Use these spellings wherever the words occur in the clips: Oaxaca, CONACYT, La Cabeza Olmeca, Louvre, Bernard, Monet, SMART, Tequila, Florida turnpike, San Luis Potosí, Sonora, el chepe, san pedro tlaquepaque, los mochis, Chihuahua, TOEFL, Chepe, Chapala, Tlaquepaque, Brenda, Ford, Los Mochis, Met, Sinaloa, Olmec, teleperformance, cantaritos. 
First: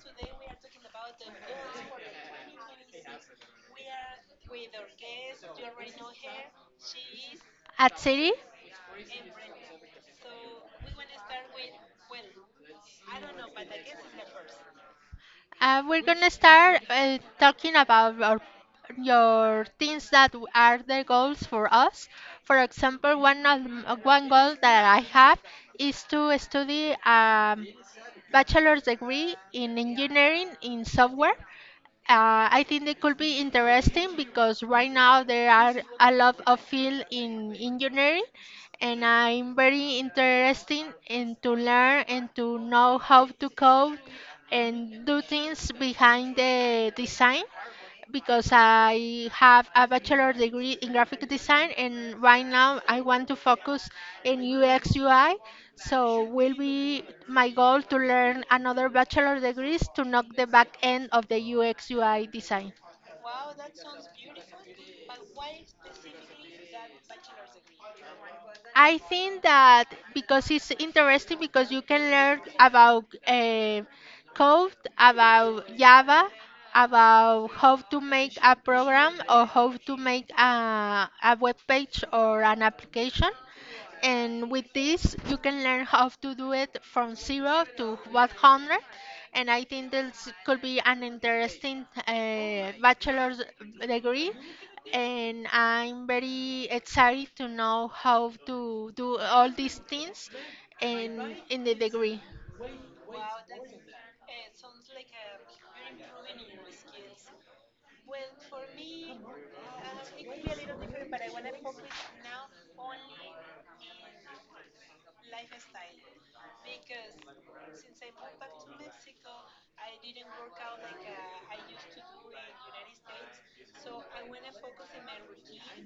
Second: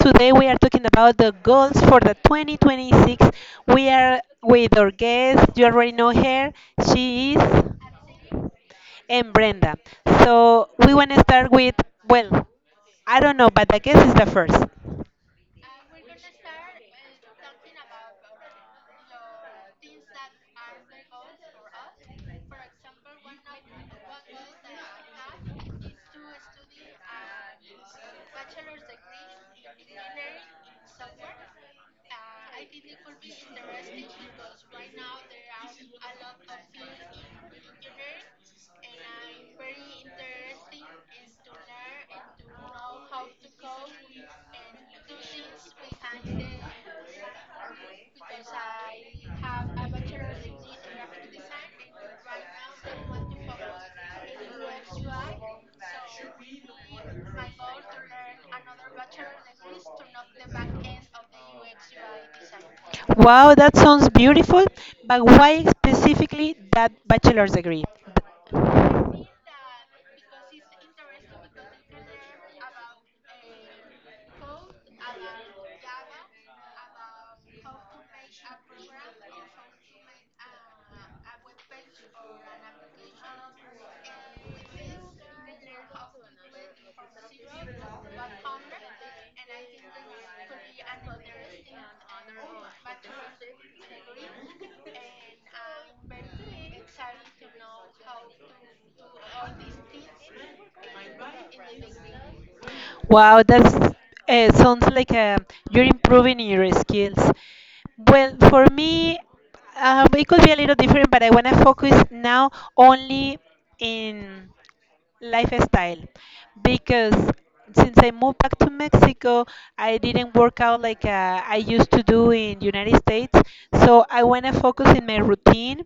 Today we are talking about the goals for the 2026. We are with our guest, you already know her, she is At City. and Brenda. So we want to start with, well, I don't know, but the guess is the first. We're gonna start talking about your things that are the goals for us. For example, one goal that I have is to study a bachelor's degree in engineering in software. I think they could be interesting because right now there are a lot of field in engineering, and I'm very interested in to learn and to know how to code and do things behind the design because I have a bachelor degree in graphic design and right now I want to focus in UX UI. So will be my goal to learn another bachelor degrees to knock the back end of the UX UI design. Wow, that sounds beautiful, but why specifically that bachelor's degree? I think that because it's interesting because you can learn about code, about Java, about how to make a program or how to make a web page or an application. And with this you can learn how to do it from 0 to 100, and I think this could be an interesting bachelor's degree, and I'm very excited to know how to do all these things in the degree. Wow, that's sounds like you're improving in your skills. Well, for me, it could be a little different, but I want to focus now only in lifestyle because since I moved back to Mexico, I didn't work out like I used to do in United States. So I want to focus in my routine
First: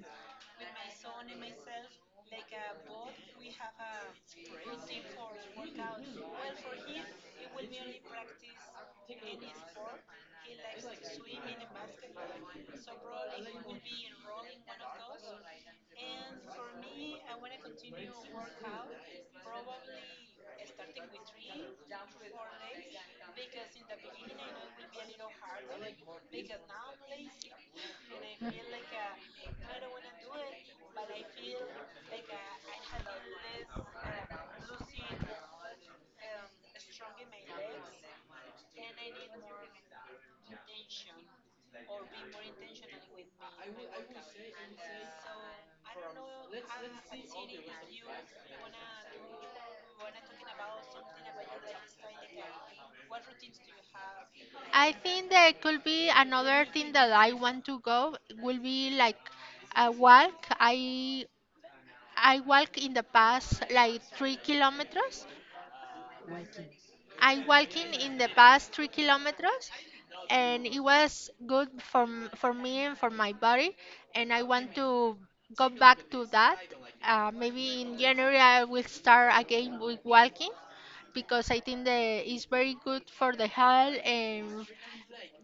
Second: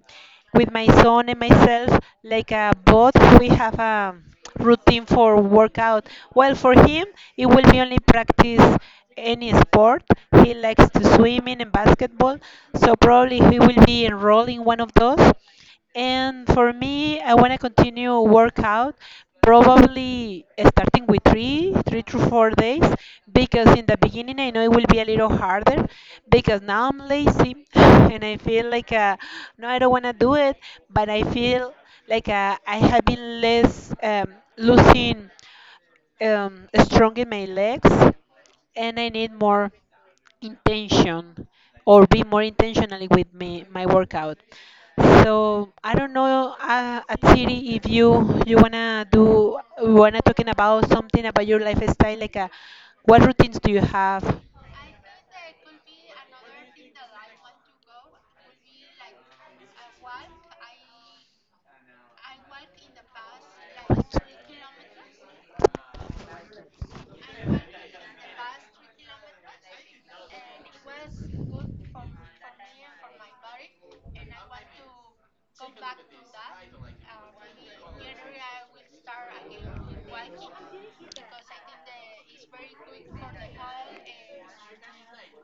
with my son and myself. Like both, we have a routine for workout. Well, for him, it will be only practice any sport. He likes to swimming and basketball, so probably he will be enrolled in one of those. And for me, I want to continue workout, probably starting with 3 to 4 days, because in the beginning I know it will be a little harder, because now I'm lazy and I feel like no, I don't want to do it, but I feel like I have been less losing strong in my legs, and I need more intention or be more intentional with me, my workout. So I don't know, at City, if you wanna talking about something about your lifestyle like what routines do you have? I think there could be another thing that I want to go, will be like a walk. I walk in the past like 3 kilometers. I'm walking in the past 3 kilometers, and it was good for for me and for my body, and I want to go back to that. Maybe in January I will start again with walking because I think that it's very good for the health and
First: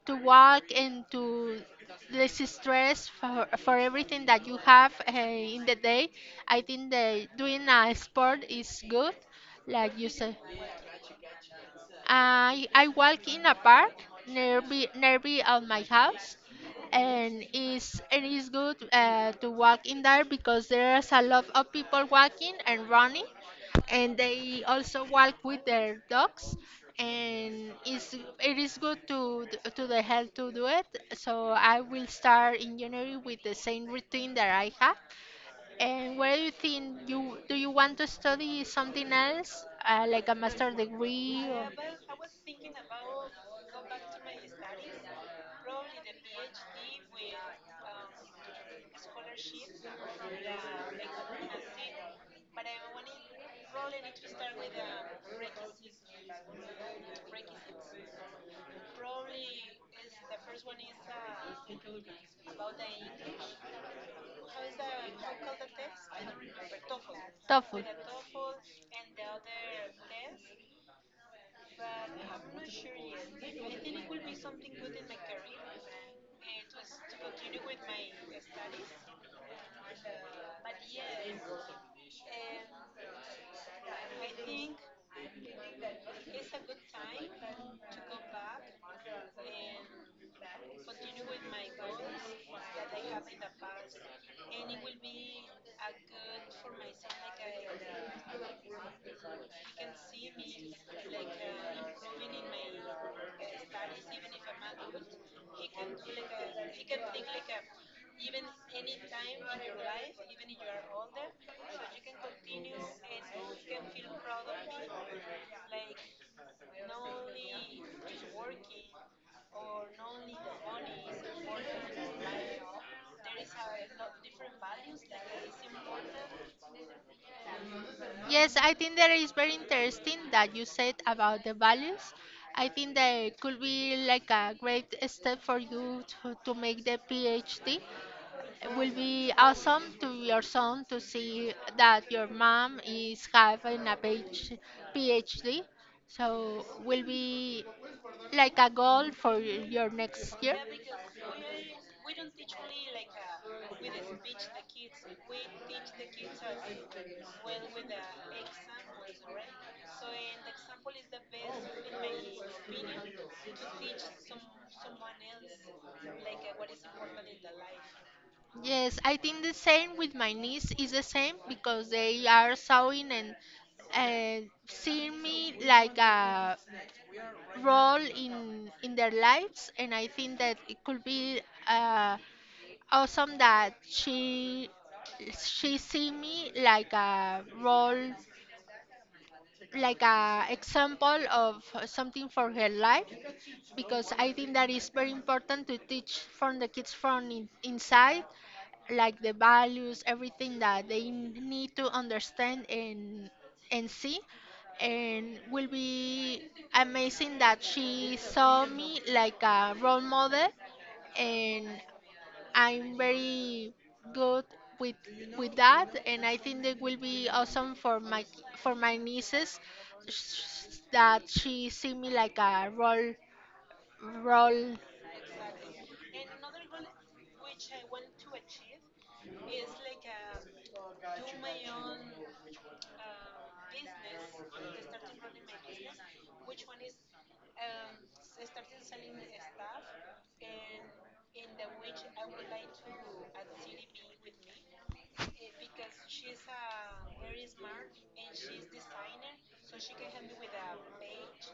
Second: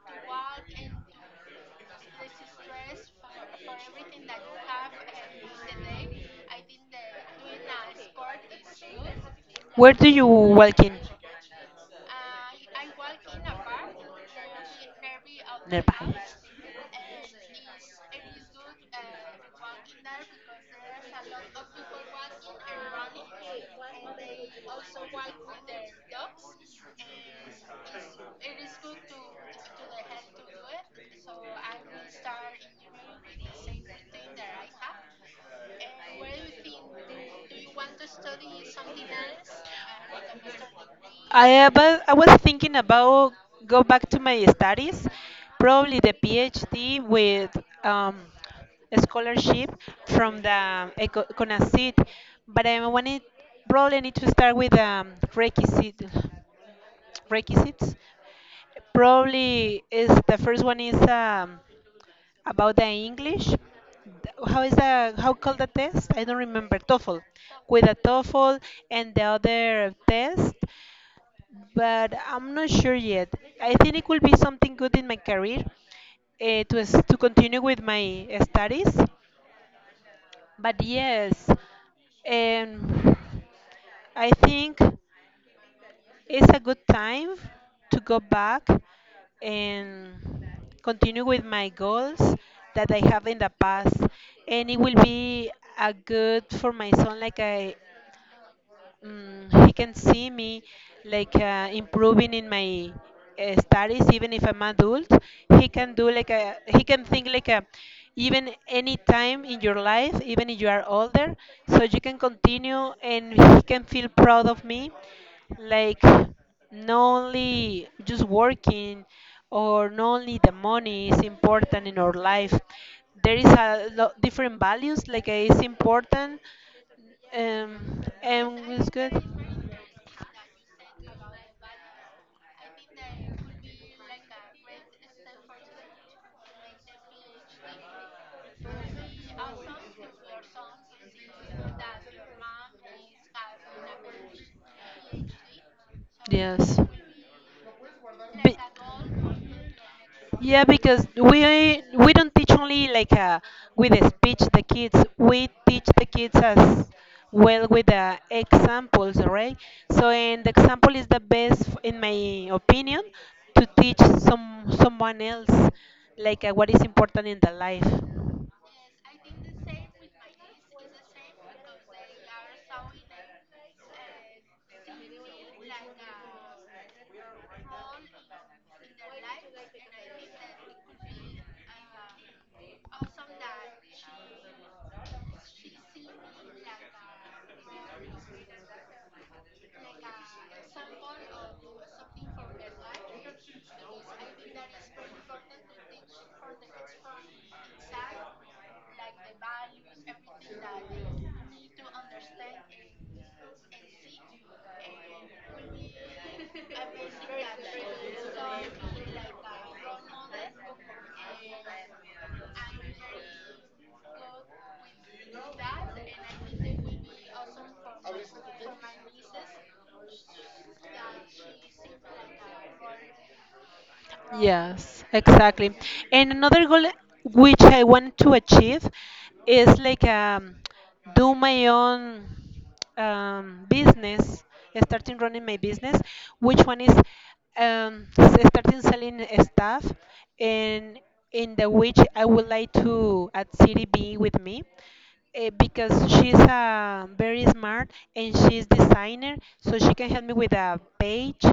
to walk and to less stress for, everything that you have in the day. I think that doing a sport is good, Where like you do you said. walk in? I walk in a park nearby of my Nearby. house, and it's good to walk in there because there's a lot of people walking and running, and they also walk with their dogs, and it is good to the health to do it. So I will start in January with the same routine that I have. And what do you think? You do you want to study something else, like a master degree? I was thinking about go back to my studies, probably the PhD with um, a scholarship from the CONACYT, but I wanted probably need to start with requisite requisites. Probably is the first one is about the English. How is the how called the test? I don't remember. TOEFL, with a TOEFL and the other test, but I'm not sure yet. I think it could be something good in my career, to continue with my studies. But yes, and I think it's a good time to go back and continue with my goals that I have in the past. And it will be a good for my son, like I, he can see me like improving in my studies, even if I'm adult. He can do like a, he can think like a, even any time in your life, even if you are older, so you can continue and he can feel proud of me, like not only just working, or not only the money is important in our life. There is a lot different values like it's important, Yes, and I was think that good. is very interesting that you said about the values. I think that it could be like a great step for you to make the PhD. It will be awesome to your son to see that your mom is having a PhD. PhD. So Yes. will be like Be- a goal for your next year. yeah, because we don't teach only like with a speech the kids. We teach the kids as well with the examples, right? So, and the example is the best, in my opinion, to teach someone else like what is important in the life. Yes, I think the same with my niece is the same because they are sewing and seeing me like a role in their lives, and I think that it could be uh, awesome that she see me like a role like a example of something for her life because I think that is very important to teach from the kids from inside like the values everything that they need to understand and see and will be amazing that she saw me like a role model and I'm very good with with that, and I think that will be awesome for my nieces that she see me like a role. Yes, exactly. And another goal which I want to achieve is like do my own business, starting running my business, which one is starting selling stuff and in the which I would like to at City be with me, because she's very smart and she's designer, so she can help me with a page.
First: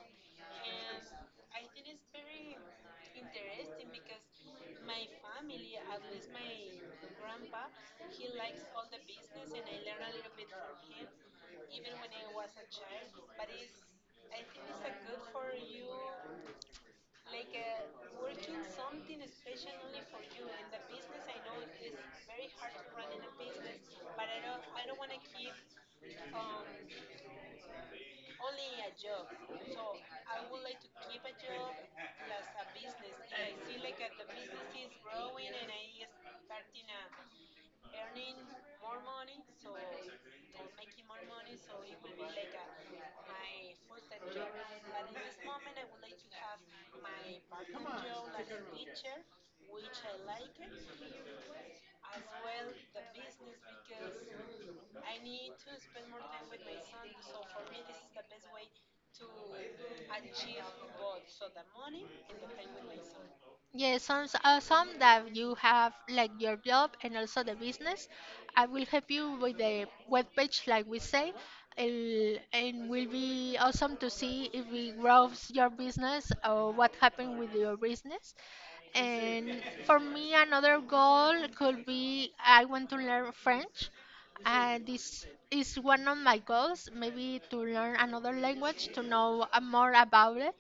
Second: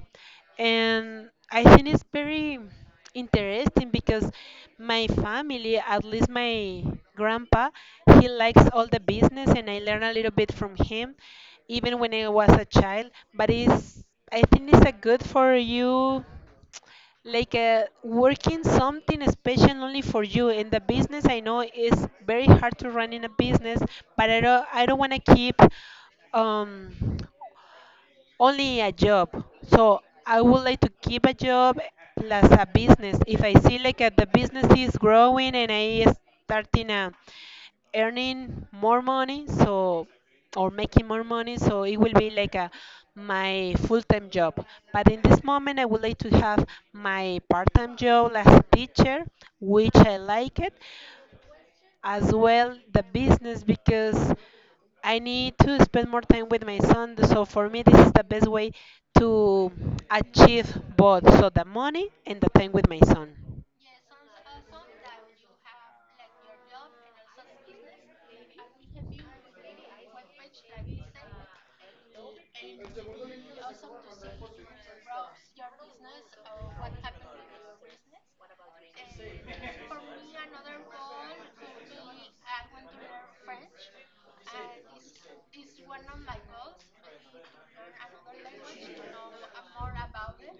And I think it's very interesting because my family, at least my grandpa, he likes all the business, and I learn a little bit from him, even when I was a child. But it's, I think it's a good for you, like working something special only for you in the business. I know it's very hard to run in a business, but I don't, I don't want to keep um only a job. So I would like to keep a job plus a business. If I see like the business is growing and I starting, earning more money, so or making more money, so it will be like a my full-time job. But in this moment, I would like to have my part-time job as a teacher, which I like it as well the business because I need to spend more time with my son. So for me, this is the best way to achieve both. So the money and the time with my son. Yeah, some awesome that you have like your job and also the business. I will help you with the web page, like we say, and will be awesome to see if it grows your business or what happened with your business. And for me, another goal could be I want to learn French. This is one of my goals, maybe to learn another language, to know more about it.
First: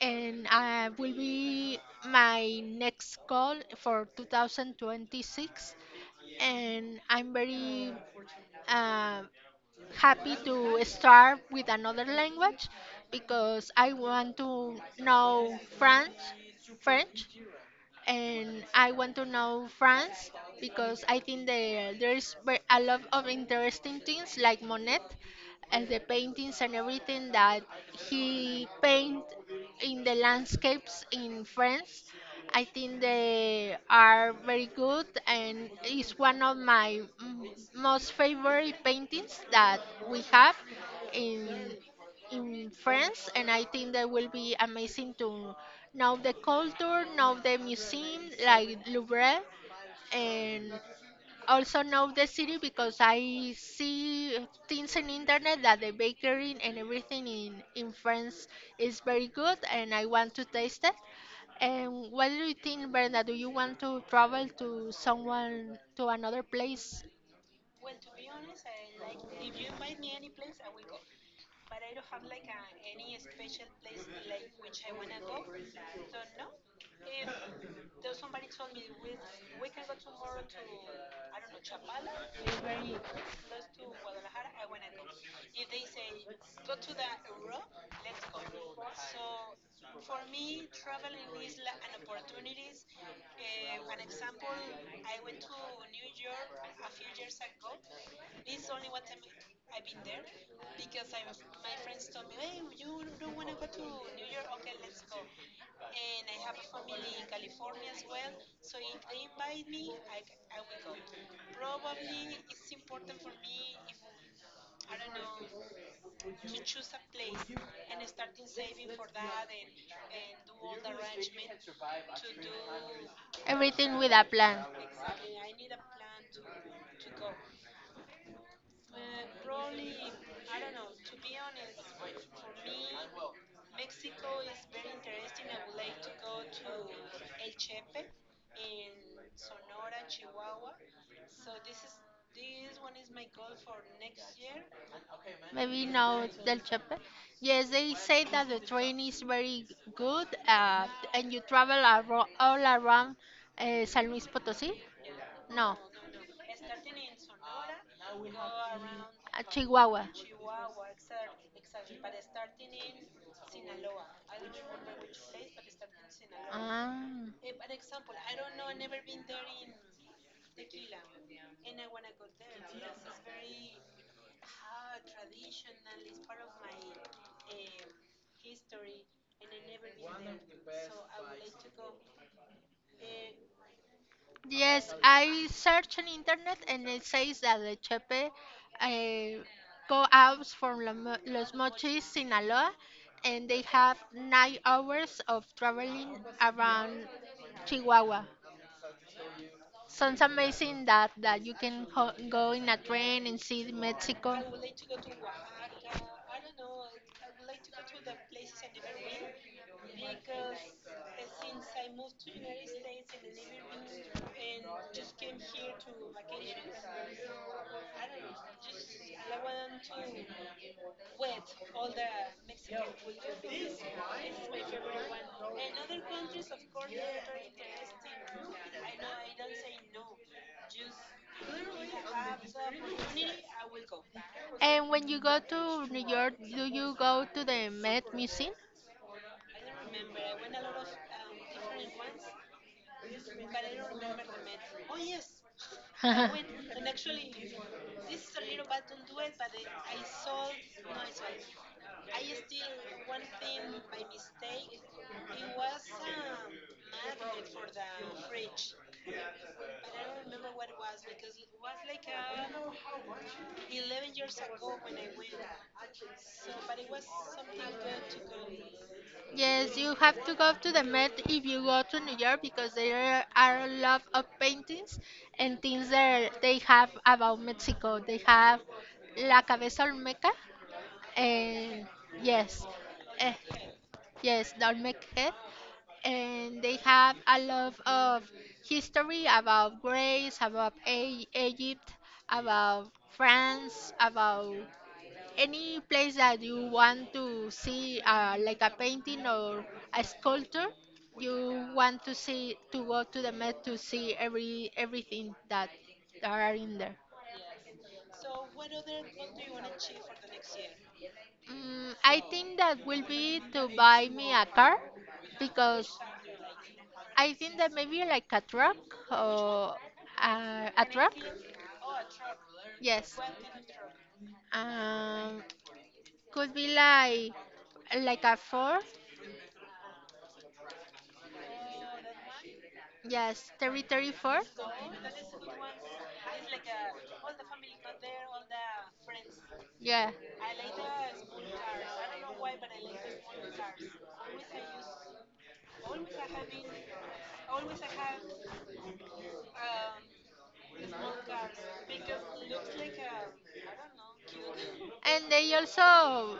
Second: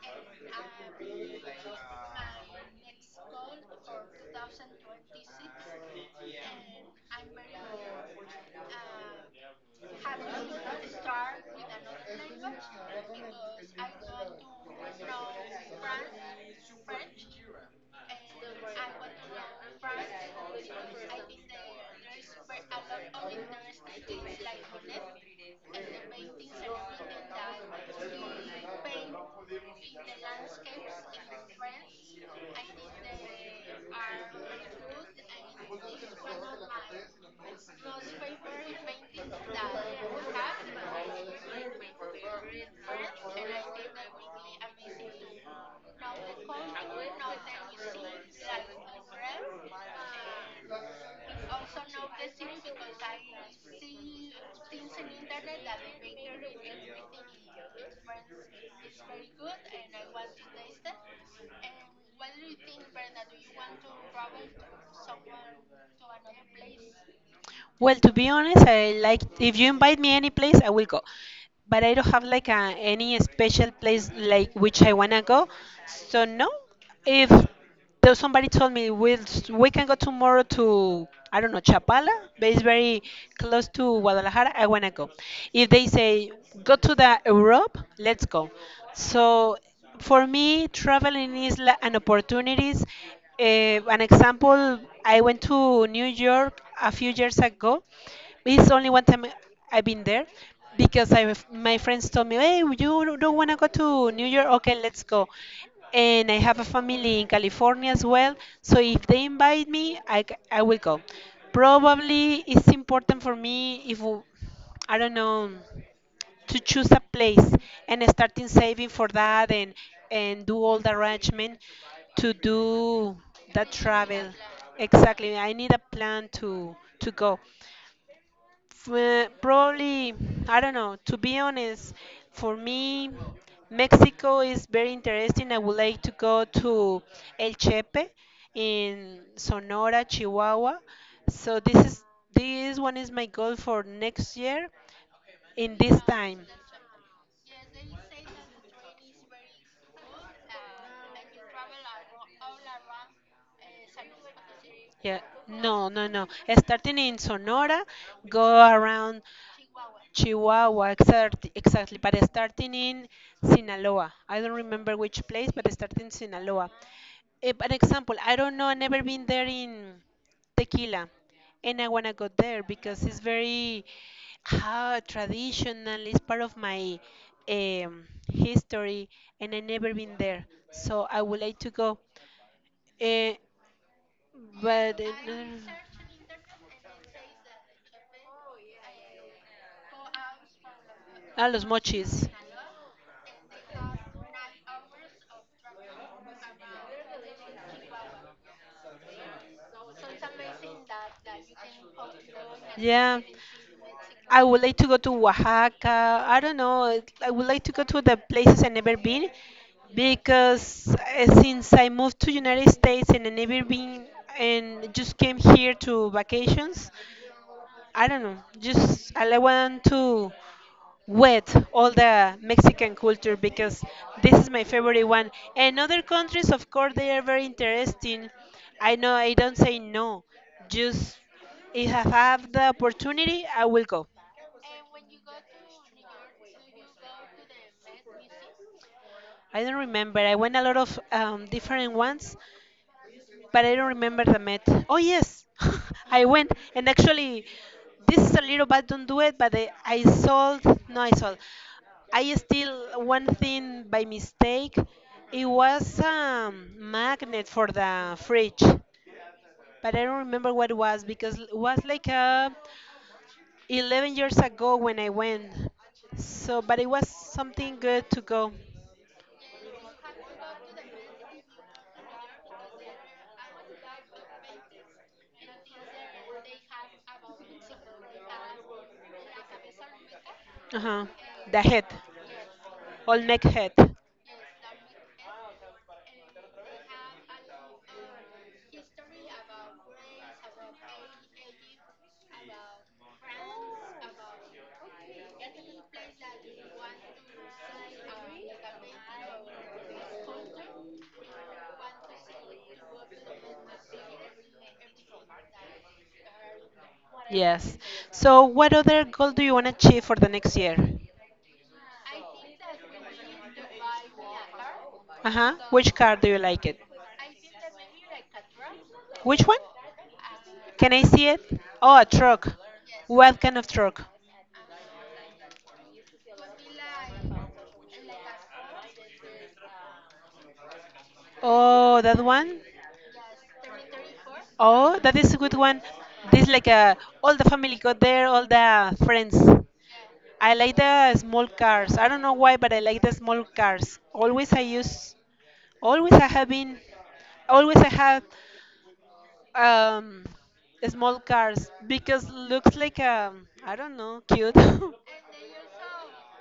And will be my next goal for 2026. And I'm very uh, happy to start with another language because I want to know French. French and I want to know France because I think there's a lot of interesting things like Monet and the paintings and everything that he paint in the landscapes in France. I think they are very good and is one of my most favorite paintings that we have in in France, and I think that will be amazing to know the culture, know the museum like Louvre, and also know the city because I see things in internet that the bakery and everything in France is very good, and I want to taste it. And what do you think, Brenda? Do you want to travel to someone to another place? Well, to be honest, I like if you invite me any place, I will go. But I don't have like a, any special place like which I wanna go. So no, if though somebody told me, we can go tomorrow to, I don't know, Chapala, but it's very close to Guadalajara. I wanna go. If they say go to the Europe, let's go. So for me, traveling is an opportunities. An example, I went to New York a few years ago. It's only one time I've been there because I, my friends told me, "Hey, you don't want to go to New York? Okay, let's go." And I have a family in California as well, so if they invite me, I will go. Probably it's important for me, if w- I don't know, to choose a place and starting saving for that and do all the arrangement to do that Everything with a travel. plan. Exactly, I need a plan to, go. Probably, I don't know, to be honest, for me Mexico is very interesting. I would like to go to El Chepe in Sonora, Chihuahua. So this one is my goal for next year in Maybe this no time. Del Chepe. Yes, they say that the train is very good and you travel all around San Luis Potosí. Yeah, No, no, no, no. Starting in Sonora, go around Chihuahua. Chihuahua, exactly, exactly. But starting in Sinaloa. I don't remember which place, but starting in Sinaloa, Ah. An example, I don't know, I never been there in Tequila, and I wanna go there because it's very traditional. It's part of my, um, history, and I never been there, so I would like to go. Uh, Yes, but I search on internet and it says that the Chepe uh, go out from Los Los Mochis, Mochis. Sinaloa, and they have 9 hours of traveling around Chihuahua. Sounds amazing that that you can go in a Yeah. train and see Mexico. I would like to go to Oaxaca. I don't know. I would like to go to the places I never been because, since I moved to United States and I never been and just came here to vacations. I don't know. Just I like want to with all the Mexican culture because this is my favorite one. And other countries, of course, they are very interesting. I know I don't say no, just if I have the opportunity, I will go. And when you go to New York, do you go to the Met Museum? I don't remember. I went a lot of different ones, but I don't remember the Met. Oh yes, I went and actually, this is a little bad. Don't do it. But I sold. No, I sold. I still one thing by mistake. It was a magnet for the fridge, but I don't remember what it was because it was like 11 years ago when I went. So, but it was something good to go. Yes, you have to go to the Met if you go to New York because there are a lot of paintings and things that they have about Mexico. They have La Cabeza Olmeca Uh huh. The head, and yes, eh, Olmec head. yes, the Olmec head. And they have a lot of history about Greece, about Egypt, about France, about any place that you want to see, like a painting or a sculpture, you want to see to go to the Met to see everything that are in there. Yes. So, what other goal do you want to achieve for the next year? Mm, I think that will be to buy me a car Uh huh. Which because car do you like it? I think that maybe like a truck Which one? or a Can I truck. see it? Oh, a truck. Yes. What kind of truck? Um, could be like a Ford. Oh, that one? Yes, 3034. Oh, that is a good one. This like a all the family got there, all the friends. Yeah. I like the small cars. I don't know why, but I like the small cars. Always I use, always I have been, always I have um, small cars because looks like I don't know, cute. And they also,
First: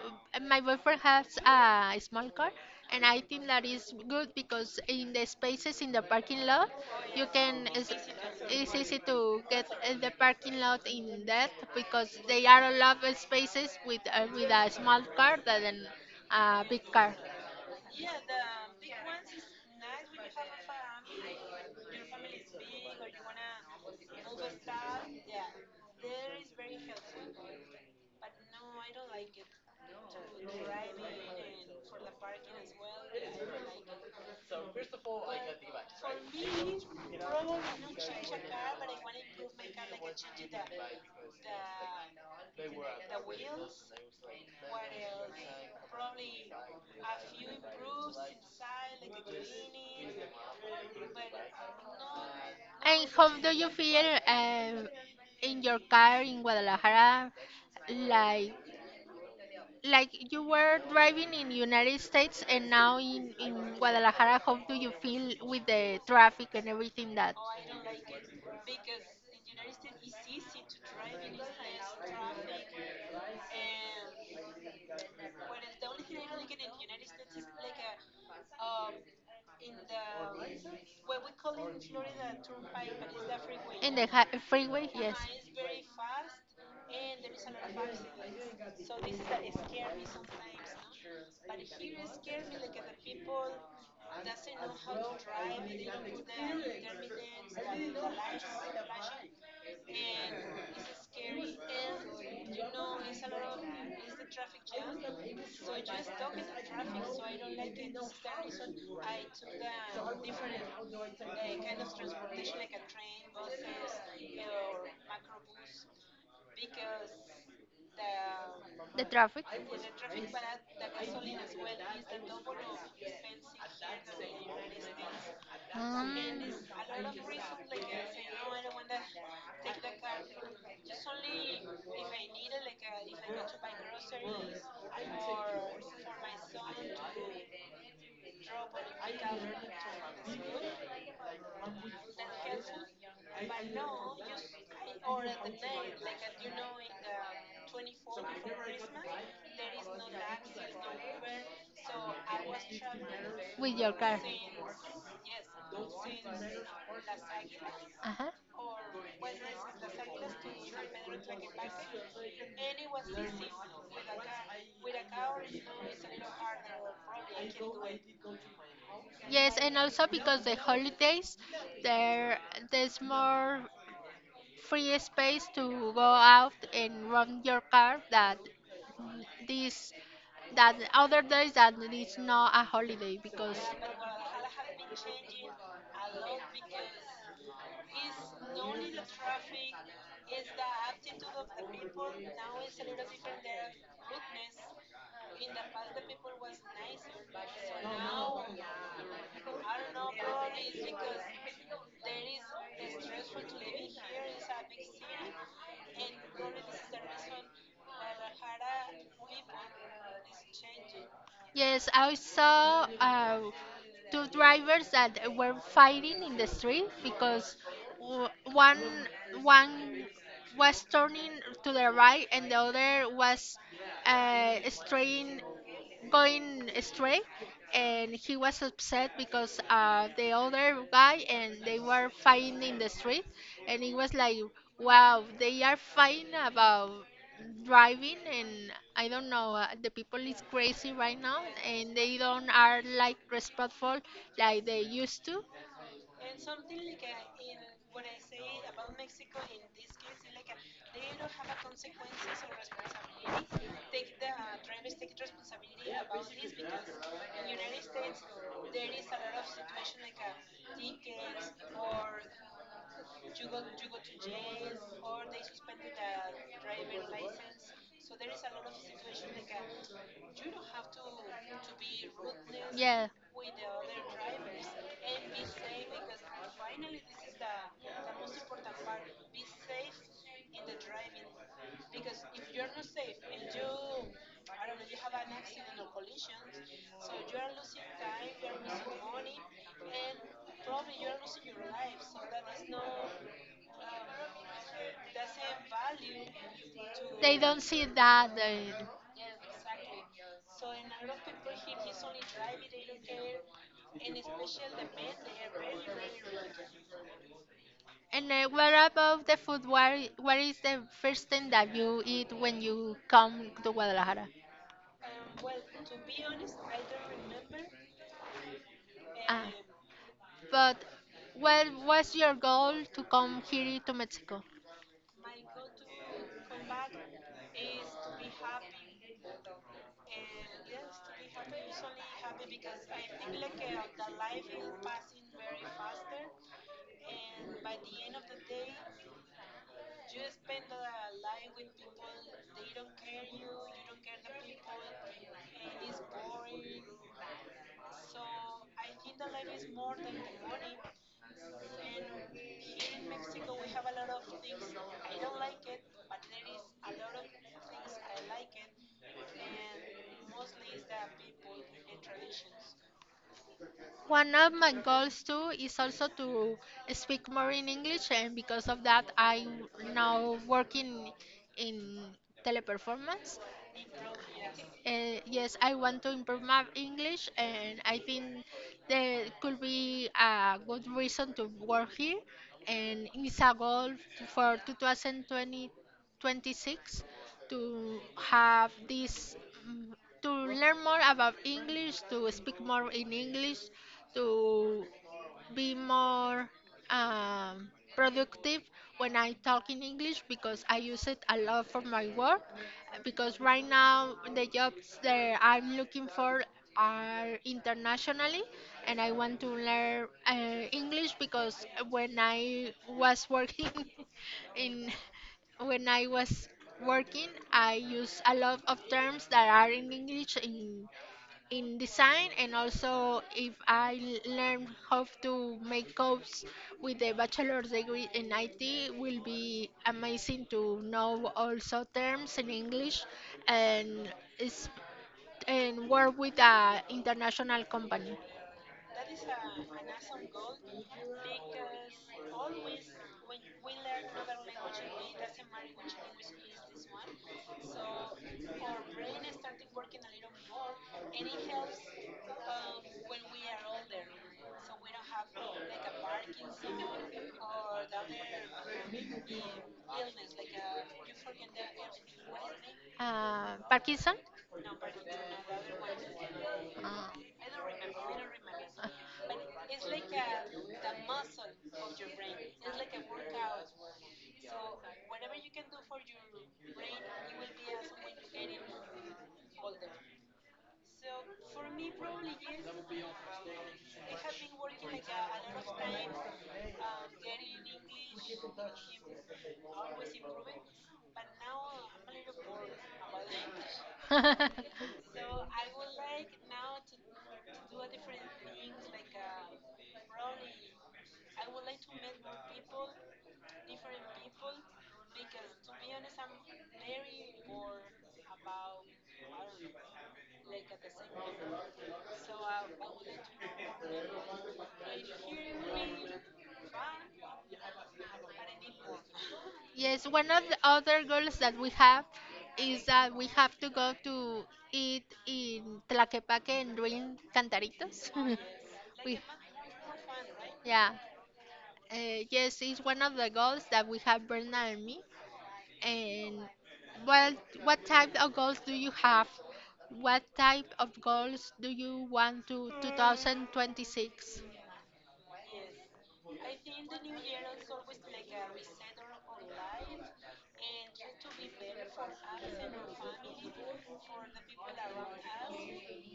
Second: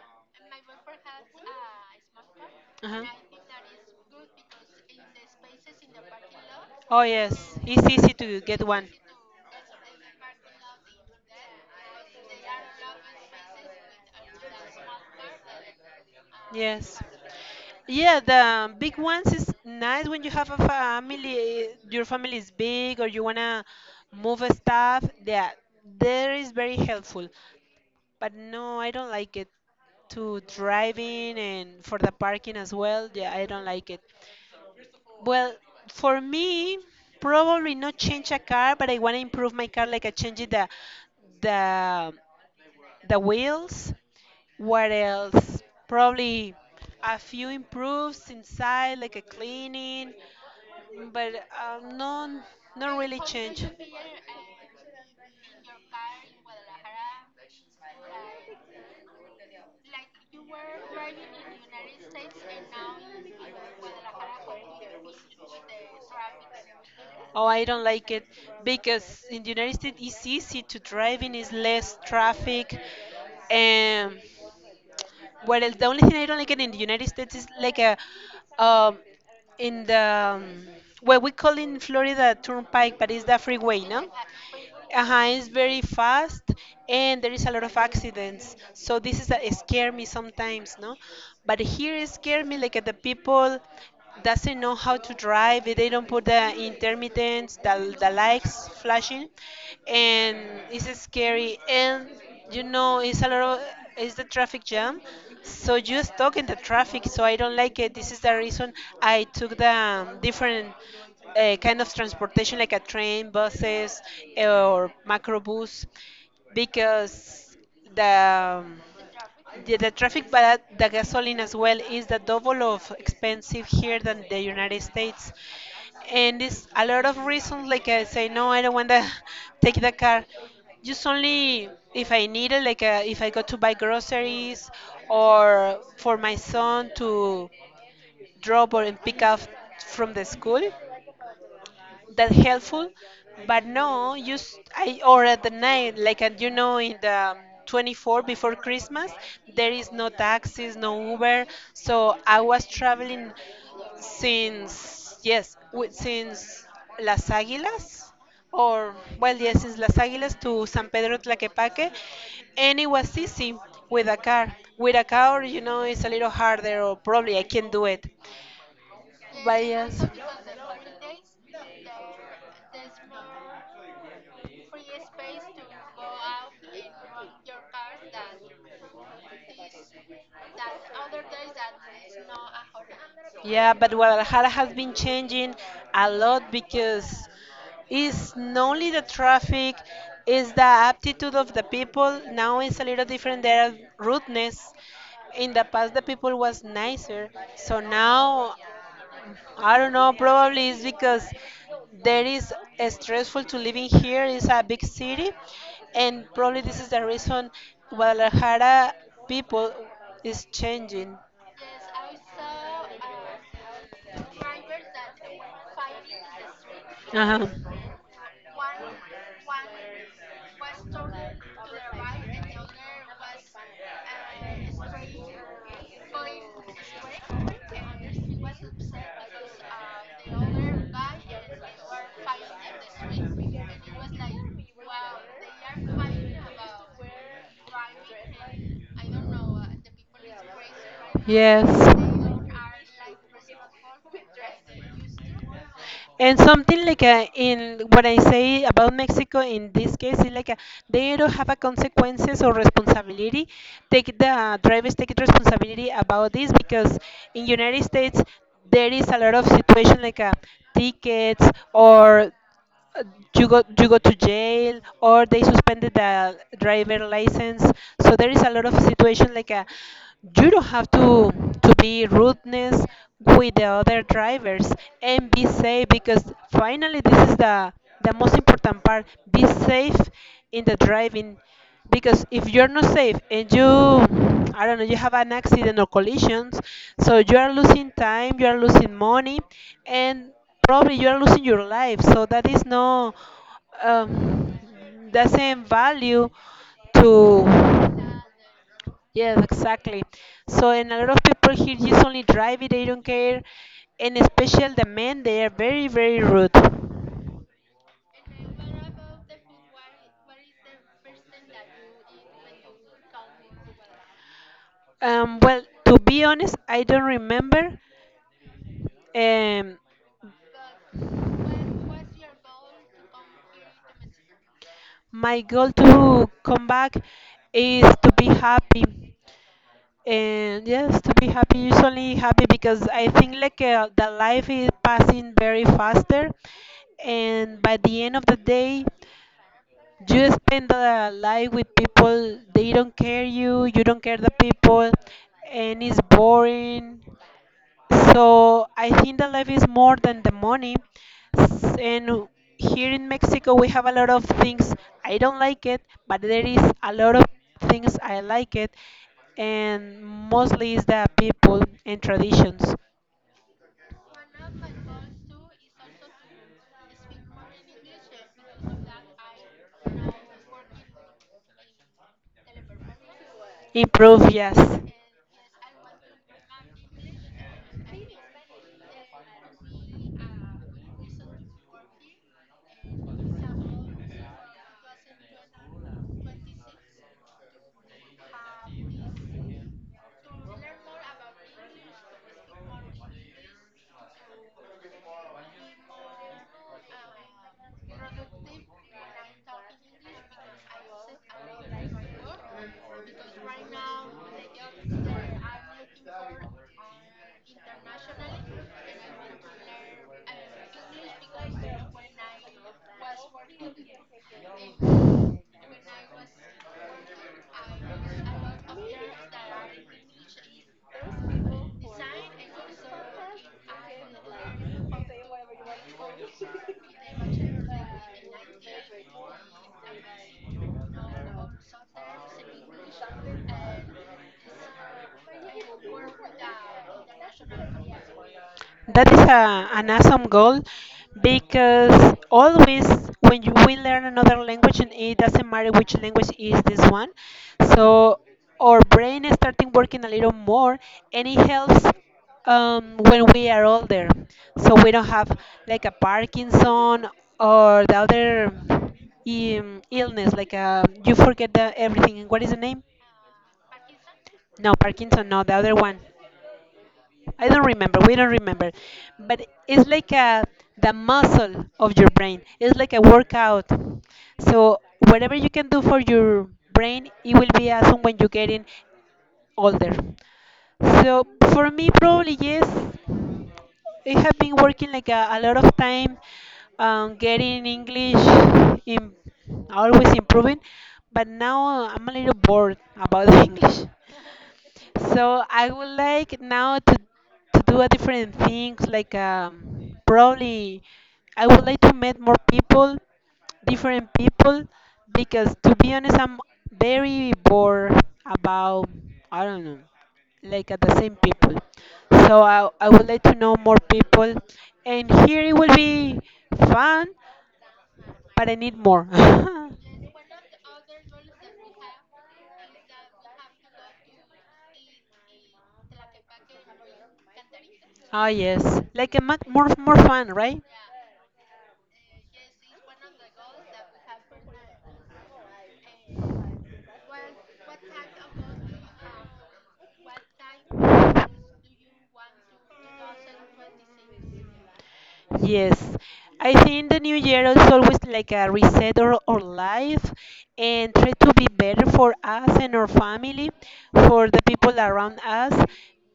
my boyfriend has a small car, Uh-huh. and I think that is good because in the spaces in the parking lot, Oh you yes, can, it's it's, easy to get it's one. easy to get in the parking lot in that because they are a lot of spaces with a small car than a big Yes. car. Yeah, the big ones is nice when you have a family, your family is big or you wanna move stuff. Yeah, there is very helpful. But no, I don't like it to driving and for the parking as well. Yeah, I don't like it. Well, for me, probably not change a car, but I wanna improve my car, like I change the the the wheels. What else? Probably a few improves inside, like a cleaning, but no, not And really how do change. you feel in your car in Guadalajara? Like like you were driving in United States and now in Guadalajara, how do you feel with the traffic and everything that? Oh, I don't like it because in the United States it's easy to drive in, it's less traffic. And what else? The only thing I don't like it in the United States is like a, um, in the, um, what we call in Florida turnpike, but it's the freeway, In no? the freeway, yes. It's very fast and there is a lot of accidents. So this is that scare me sometimes, no? But here it scare me like at the people doesn't know how to drive. They don't put the intermittents, the, lights flashing, and it's scary. And it's a lot of it's the traffic jam, so you stuck in the traffic. So I don't like it. This is the reason I took the different kind of transportation, like a train, buses, or macrobus, because the The traffic. yeah, the traffic. But the gasoline as well is the double of expensive here than the United States, and Mm. it's a lot of reasons. Like I say, no, I don't want to take the car. Just only if I need it, if I go to buy groceries or for my son to drop or and pick up from the school, that helpful. But no, I, or at the night, like, and you know in the um, 24th before Christmas, there is no taxis, no Uber. So I was traveling With your car. since, yes, since Las Águilas, Uh-huh. or, well, yes, since Las Águilas to San Pedro Tlaquepaque, and it was easy. With a car with a car, you know, it's a little harder, or probably I can do it, Yes, but and yes. also because the holidays, there there's more free space to go out and run your car that this that other days that it's not a holiday. Yeah, but Guadalajara has been changing a lot, because it's not only the traffic, it's the aptitude of the people. Now it's a little different. There are rudeness. In the past, the people was nicer. So now I don't know, probably it's because there is a stressful to living here. It's a big city, and probably this is the reason Guadalajara people is changing. Yes, I saw two drivers that were fighting in the street Uh-huh. because w- one one was turning to the right and the other was straying going astray, and he was upset because the other guy and they were fighting in the street, and it was like, wow, they are fighting about driving, and I don't know, the people is crazy right now, and they don't are like respectful like they used to. And something like a, in what I say about Mexico in this case is like a, they don't have a consequences or responsibility. Take the drivers take responsibility about this, because in United States there is a lot of situation like a tickets, or uh, you go, you go to jail, or they suspended the driver license. So there is a lot of situation like a you don't have to be rudeness Yeah. with the other drivers, and be safe, because finally this is the most important part, be safe in the driving. Because if you're not safe and you, I don't know, you have an accident or collisions, so you are losing time, you are losing money, and probably you are losing your life. So that is no um, doesn't value to. They don't see that. They... Yes, exactly. So, and a lot of people here just only drive it, they don't care. And especially the men, they are very, very rude. And what about the food? What is the first thing that you eat when you come to Guadalajara? Well, to be honest, I don't remember. Ah, Um. but what was your goal to come here to Mexico? My goal to come back is to be happy. And yes, to be happy, usually happy, because I think the life is passing very faster. And by the end of the day, you spend the life with people, they don't care you, you don't care the people, and it's boring. So I think the life is more than the money. S- And here in Mexico, we have a lot of things I don't like it, but there is a lot of things I like it, and mostly is the people and traditions. One of my goals too is also to speak more in English, and because of that, I now work in teleperformance. Improve, yes. Yes, I want to improve my English, and I think there could be a good reason to work here. And it's a goal for 2020, to have this mm, to learn more about English, to speak more in English, to be more um, productive when I talk in English because I use it a lot for my work. Because right now the jobs that I'm looking for are internationally, and I want to learn English because when I was working in when I was working, I use a lot of terms that are in English in design and also if I learn how to make codes with a bachelor's degree in IT will be amazing to know also terms in English and is and work with a international company. That is a, an awesome goal, because always when you will learn another language, and it doesn't matter which language is this one, so our brain is starting working a little more, and it helps when we are older, so we don't have like a Parkinson or the other illness, like you forget the everything. What is the name? Parkinson? No, Parkinson. No, the other one. I don't remember. We don't remember, but it's like a the muscle of your brain. It's like a workout. So whatever you can do for your brain, it will be awesome when you're getting older. So for me, probably yes. I have been working like a lot of time, getting English, in, always improving. But now I'm a little bored about English. So I would like now to do a different things probably I would like to meet more people, different people, because to be honest, I'm very bored about I don't know, the same people. So I would like to know more people, and here it will be fun, but I need more. Yes, one of the other goals that we have is that we have to go to eat in Tlaquepaque and drink cantaritos. Ah, yes, like a mac, more more fun, right? Yeah. Yes, it's one of the goals that we have Bernard and me. And what what type of goals do you have? What type of goals do you want to 2026? Yes, I think the new year is always like a reset, or life, and try to be better for us and our family, for the people around us.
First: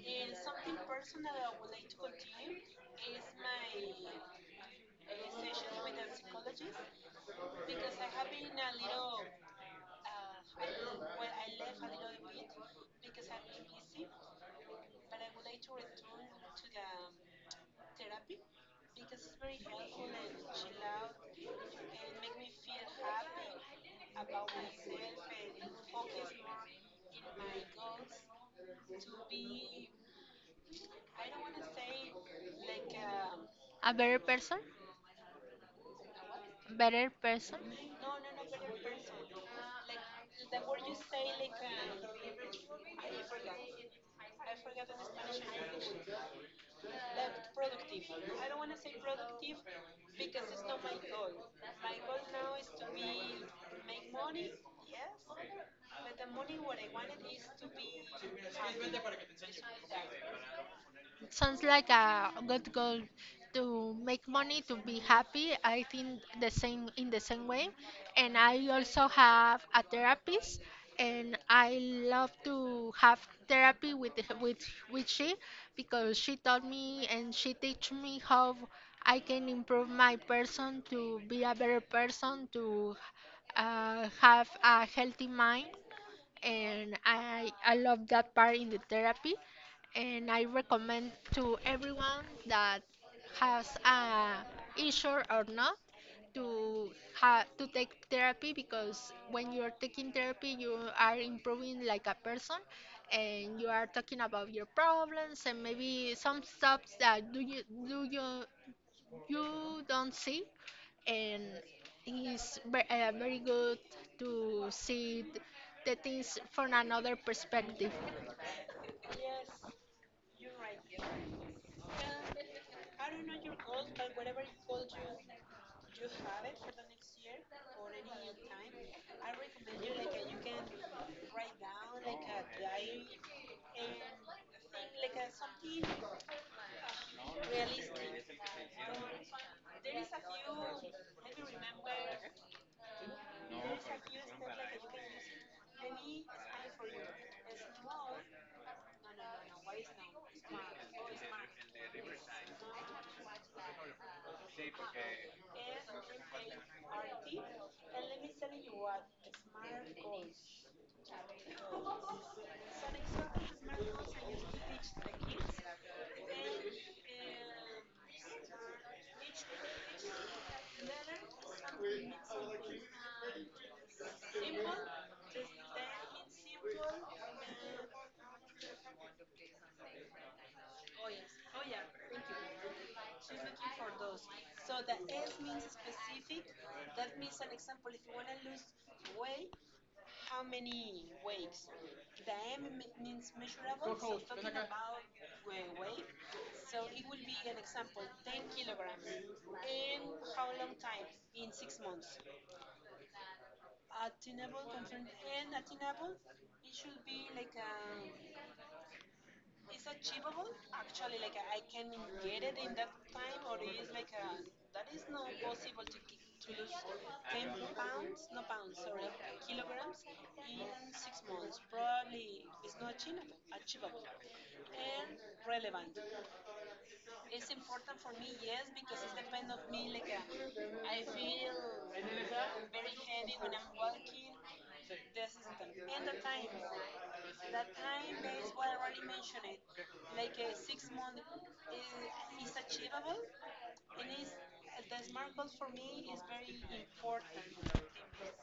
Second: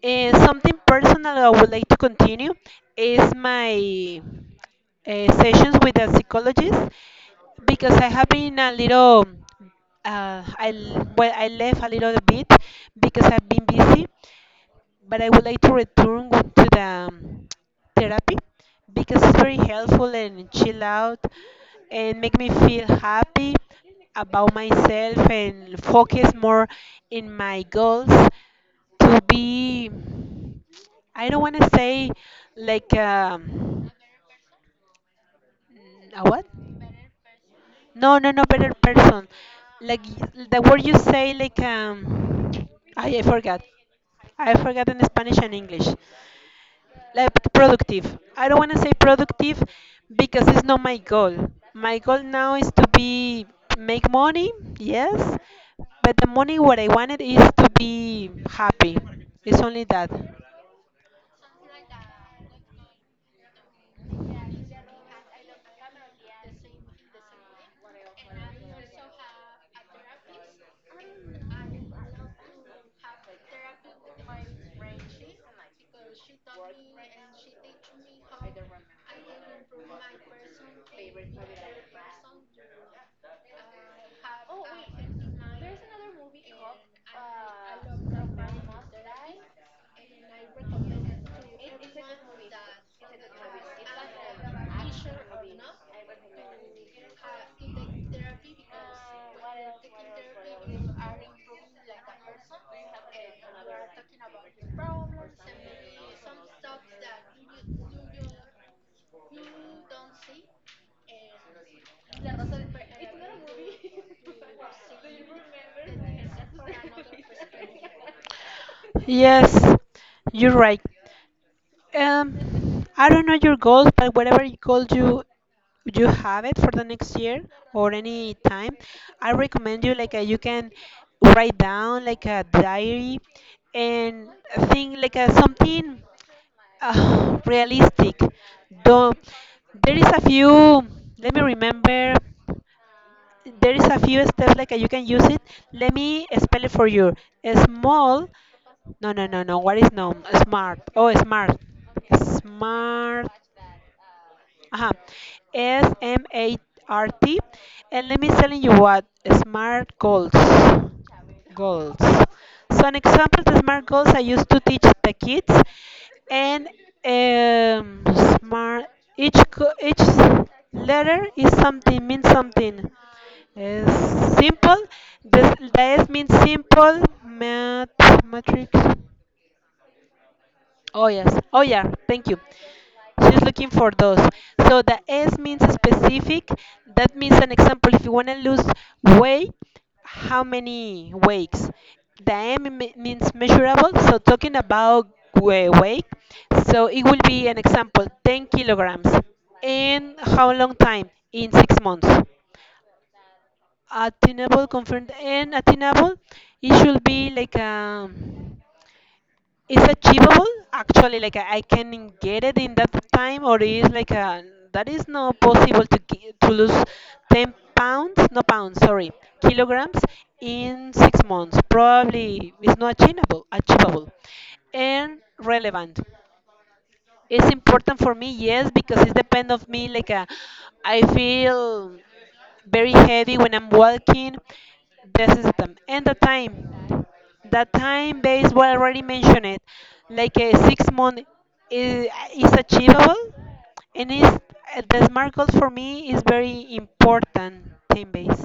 And something personal I would like to continue is my sessions with a psychologist, because I have been a little well, I left a little bit because I've been busy, but I would like to return to the therapy, because it's very helpful and chill out and make me feel happy about myself and focus more in my goals to be I don't want to say like um, A better person? a what? Better person? No, no, no, better person. Like the word you say, I forgot. I forgot in Spanish and English. Like productive. I don't want to say productive because it's not my goal. My goal now is to be make money, yes, but the money what I wanted is to be happy. It's only that. Sounds like a good goal to make money to be happy. I think the same in the same way, and I also have a therapist, and I love to have therapy with with she because she taught me and she teach me how I can improve my person to be a better person to have a healthy mind and I love that part in the therapy and I recommend to everyone that has a issue or not to have to take therapy because when you're taking therapy you are improving like a person and you are talking about your problems and maybe some stuff that do you you don't see and he's very good to see the things from another perspective. Yes, you're right. I don't know your goals, but whatever goal you you have it for the next year or any time, I recommend you you can write down like a diary and think something realistic. Though there is a few. Let me remember there is a few steps like you can use it. Let me spell it for you. Small. No, no, no, no. What is no? Smart. Oh, smart. Smart. Uh-huh. SMART. And let me tell you what SMART goals. Goals. So an example of SMART goals I used to teach the kids, and um, SMART, each each letter is something, means something. Uh, simple. The S means simple. Math matrix. Oh yes. Oh yeah. Thank you. She's looking for those. So the S means specific. That means an example. If you want to lose weight, how many wakes? The M means measurable. So talking about weight, so it will be an example: 10 kilograms. In how long time? In 6 months. Attainable, confirmed, and attainable. It should be like it's achievable, actually, like I can get it in that time, or is like a, that is not possible to to lose 10 pounds, no pounds, sorry, kilograms, in 6 months, probably it's not achievable, achievable. And relevant, it's important for me, yes, because it depends of me. I feel very heavy when I'm walking. This is them. And the time. The time base, what I already mentioned it, like a 6 month, is, is achievable. And is the smart goal for me is very important, time base,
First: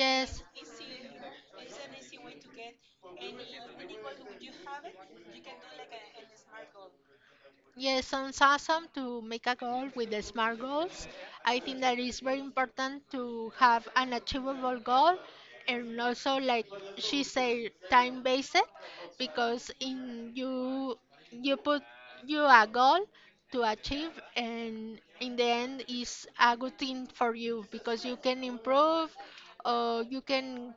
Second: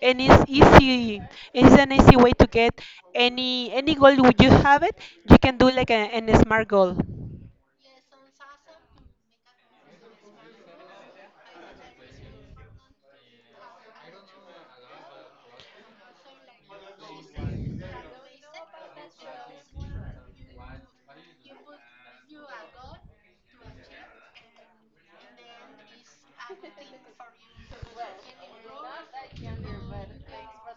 and it's easy, it's an easy way to get any goal. Would you have it, you can do like a, an smart goal. Yes, sounds awesome to make a goal with the SMART goals. I think that is very important to have an achievable goal and also like she said time based because in you you put you a goal to achieve and in the end is a good thing for you because you can improve or you can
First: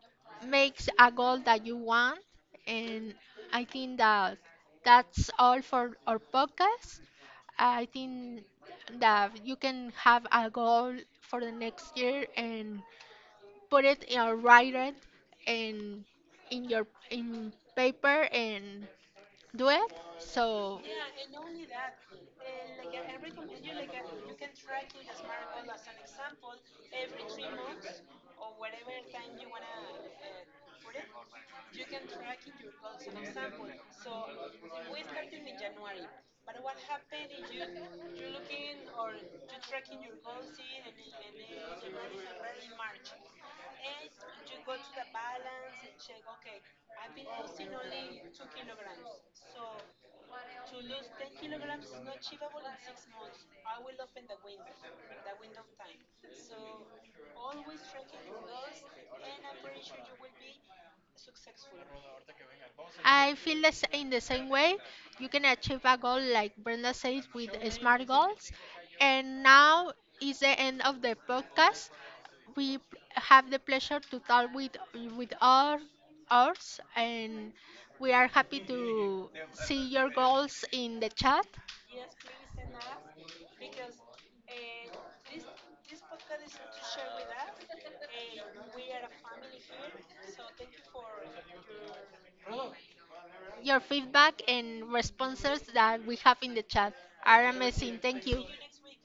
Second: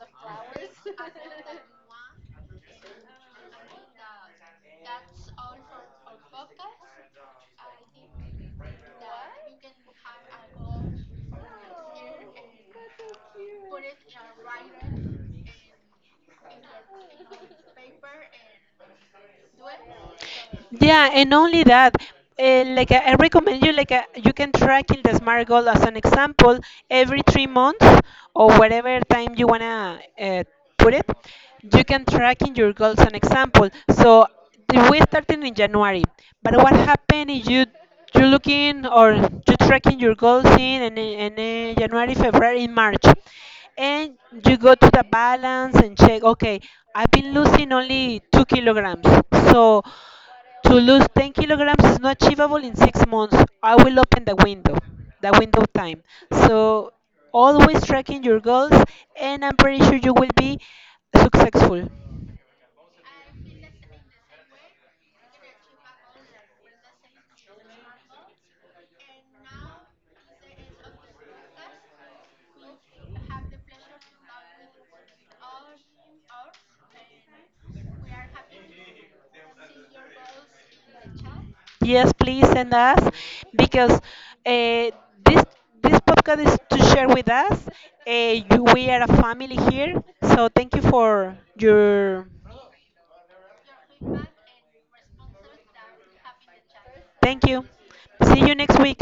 make a goal that you want and I think that that's all for our podcast. I think that you can have a goal for the next year and put it in or write it and in your in paper and do it. So Yeah, and only that, like I recommend you, you can track in the smart goal as an example every 3 months or whatever time you wanna put it. You can track in your goals an example. So we started in January, but what happened is you you looking or you tracking your goals in, and January, February, March, and you go to the balance and check, okay, I've been losing only 2 kilograms. So to lose 10 kilograms is not achievable in 6 months. I will open the window time. So always tracking your goals, and I'm pretty sure you will be successful. I feel the in the same way. You can achieve a goal, like Brenda says, with smart goals. And now is the end of the podcast. We have the pleasure to talk with our ours, and we are happy to see your goals in the chat. Yes, please send us, because this this podcast is to share with us. You, we are a family here, so thank you for your, Your feedback and responses that we have in the chat are thank you. amazing. Thank See you. you next week.